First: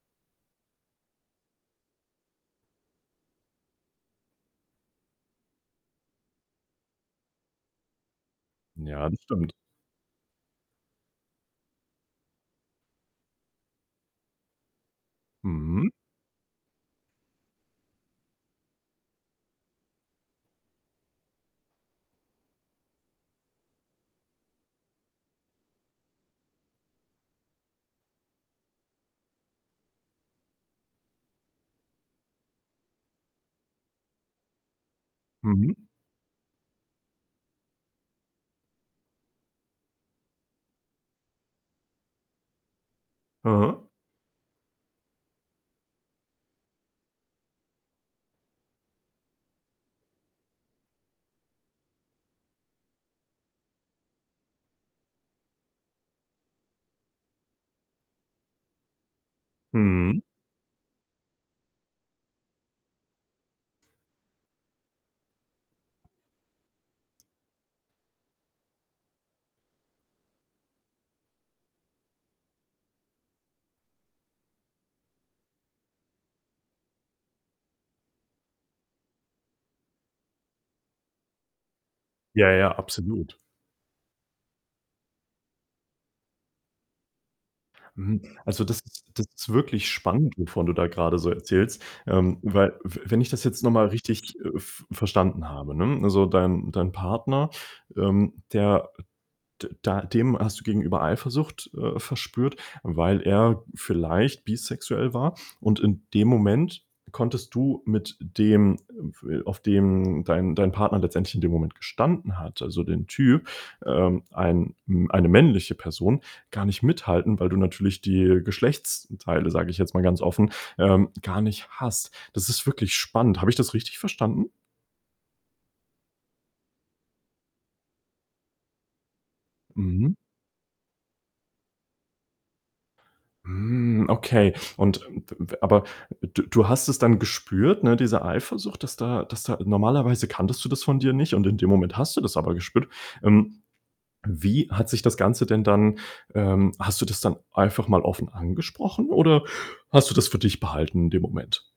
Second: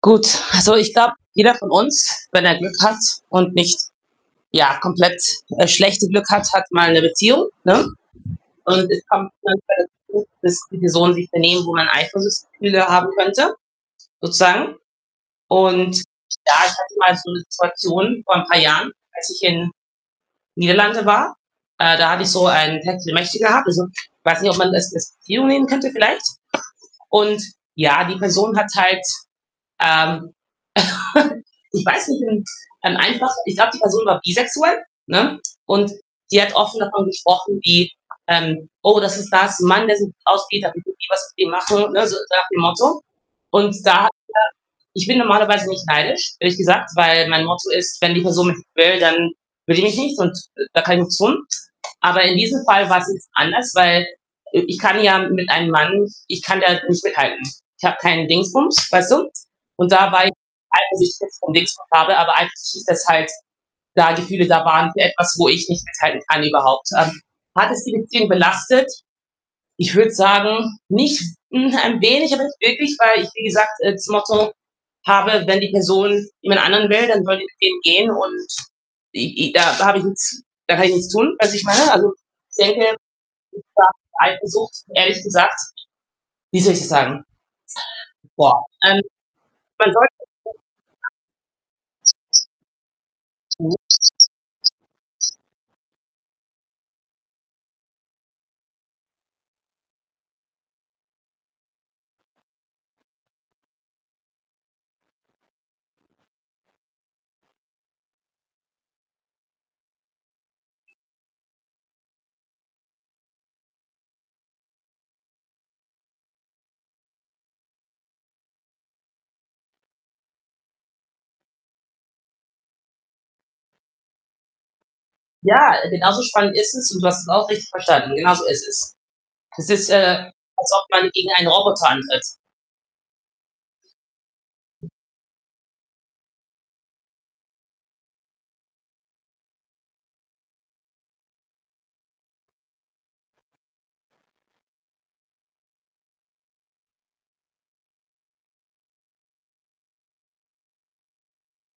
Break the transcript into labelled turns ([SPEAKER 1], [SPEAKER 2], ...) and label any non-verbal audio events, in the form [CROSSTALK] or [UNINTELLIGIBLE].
[SPEAKER 1] Gut, also ich glaube, jeder von uns, wenn er Glück hat und nicht, ja, komplett das schlechte Glück hat, hat mal 'ne Beziehung, ne? Und es
[SPEAKER 2] Ja, das
[SPEAKER 1] kommt
[SPEAKER 2] stimmt.
[SPEAKER 1] [UNINTELLIGIBLE] zu, dass die Personen sich benehmen, wo man Eifersuchtsgefühle haben könnte, sozusagen
[SPEAKER 2] Mhm.
[SPEAKER 1] und ja ich hatte mal so 'ne Situation vor ein paar Jahren, als ich in Niederlande war, äh, da hatte ich so ein Techtelmechtel gehabt. Also ich weiß nicht, ob man das als Beziehung nehmen könnte vielleicht. Und ja, die Person hat halt, ähm, [LAUGHS] ich weiß nicht und ein einfach ich glaube, die Person war bisexuell, ne,
[SPEAKER 2] Mhm.
[SPEAKER 1] und die hat offen davon gesprochen wie, ähm: „Oh, das ist da ist 'n Mann, der [UNINTELLIGIBLE] machen.“ Ne, so so nach dem Motto und
[SPEAKER 2] Aha.
[SPEAKER 1] da hat er ich bin normalerweise nicht neidisch, ehrlich gesagt, weil mein Motto ist, wenn die Person nicht will, dann will die mich nicht und da kann ich nichts tun. Aber in diesem Fall war's jetzt anders, weil, äh, ich kann ja mit einem Mann ich kann da nicht mithalten. Ich habe keinen Dingsbums, weißt du? Und da
[SPEAKER 2] Mhm.
[SPEAKER 1] war ich eifersüchtig, [UNINTELLIGIBLE] so 'n Dingsbums habe, aber eigentlich ist das halt, da Gefühle da waren für etwas, wo ich nicht mithalten kann überhaupt. Ähm, hat es die Beziehung belastet? Ich würde sagen, nicht hm, ein wenig, aber nicht wirklich, weil ich, wie gesagt, äh, das Motto habe, wenn die Person jemand anderen will, dann soll die mit dem gehen und i i da habe ich nichts da kann ich nichts tun, weißt wie ich meine? Also,
[SPEAKER 2] Ja,
[SPEAKER 1] ich
[SPEAKER 2] ja,
[SPEAKER 1] denke,
[SPEAKER 2] absolut.
[SPEAKER 1] es war Eifersucht ehrlich gesagt. Wie soll ich das sagen?
[SPEAKER 2] Mhm,
[SPEAKER 1] [UNINTELLIGIBLE] Boah,
[SPEAKER 2] also das
[SPEAKER 1] ähm,
[SPEAKER 2] ist das ist wirklich
[SPEAKER 1] man sollte
[SPEAKER 2] spannend, wovon du da grade so erzählst. Ähm,
[SPEAKER 1] [UNINTELLIGIBLE]
[SPEAKER 2] weil w wenn ich das jetzt noch mal richtig, äh, v
[SPEAKER 1] [UNINTELLIGIBLE]
[SPEAKER 2] verstanden habe, ne, also dein dein Partner, ähm, der d da dem hast du gegenüber Eifersucht, äh, verspürt, weil er vielleicht bisexuell war, und in dem Moment konntest du mit dem, äh, f auf den dein dein Partner letztendlich in dem Moment gestanden hat, also den Typ, ähm, ein, hm eine männliche Person gar nicht mithalten, weil du natürlich die Geschlechtsteile, sage ich jetzt mal ganz offen, ähm, gar nicht hast. Das ist wirklich spannend. Habe ich das richtig verstanden?
[SPEAKER 1] Ja, äh, genauso spannend ist es und du hast es auch richtig verstanden, genauso ist es. Es ist,
[SPEAKER 2] Mhm.
[SPEAKER 1] äh, als ob man gegen einen Roboter antritt.
[SPEAKER 2] Hm, okay. Und, ähm, w w aber d du hast es dann gespürt, ne, diese Eifersucht, dass da dass da normalerweise kanntest du das von dir nicht und in dem Moment hast du das aber gespürt. Ähm, wie hat sich das Ganze denn dann, ähm hast du das dann einfach mal offen angesprochen oder hast du das für dich behalten in dem Moment?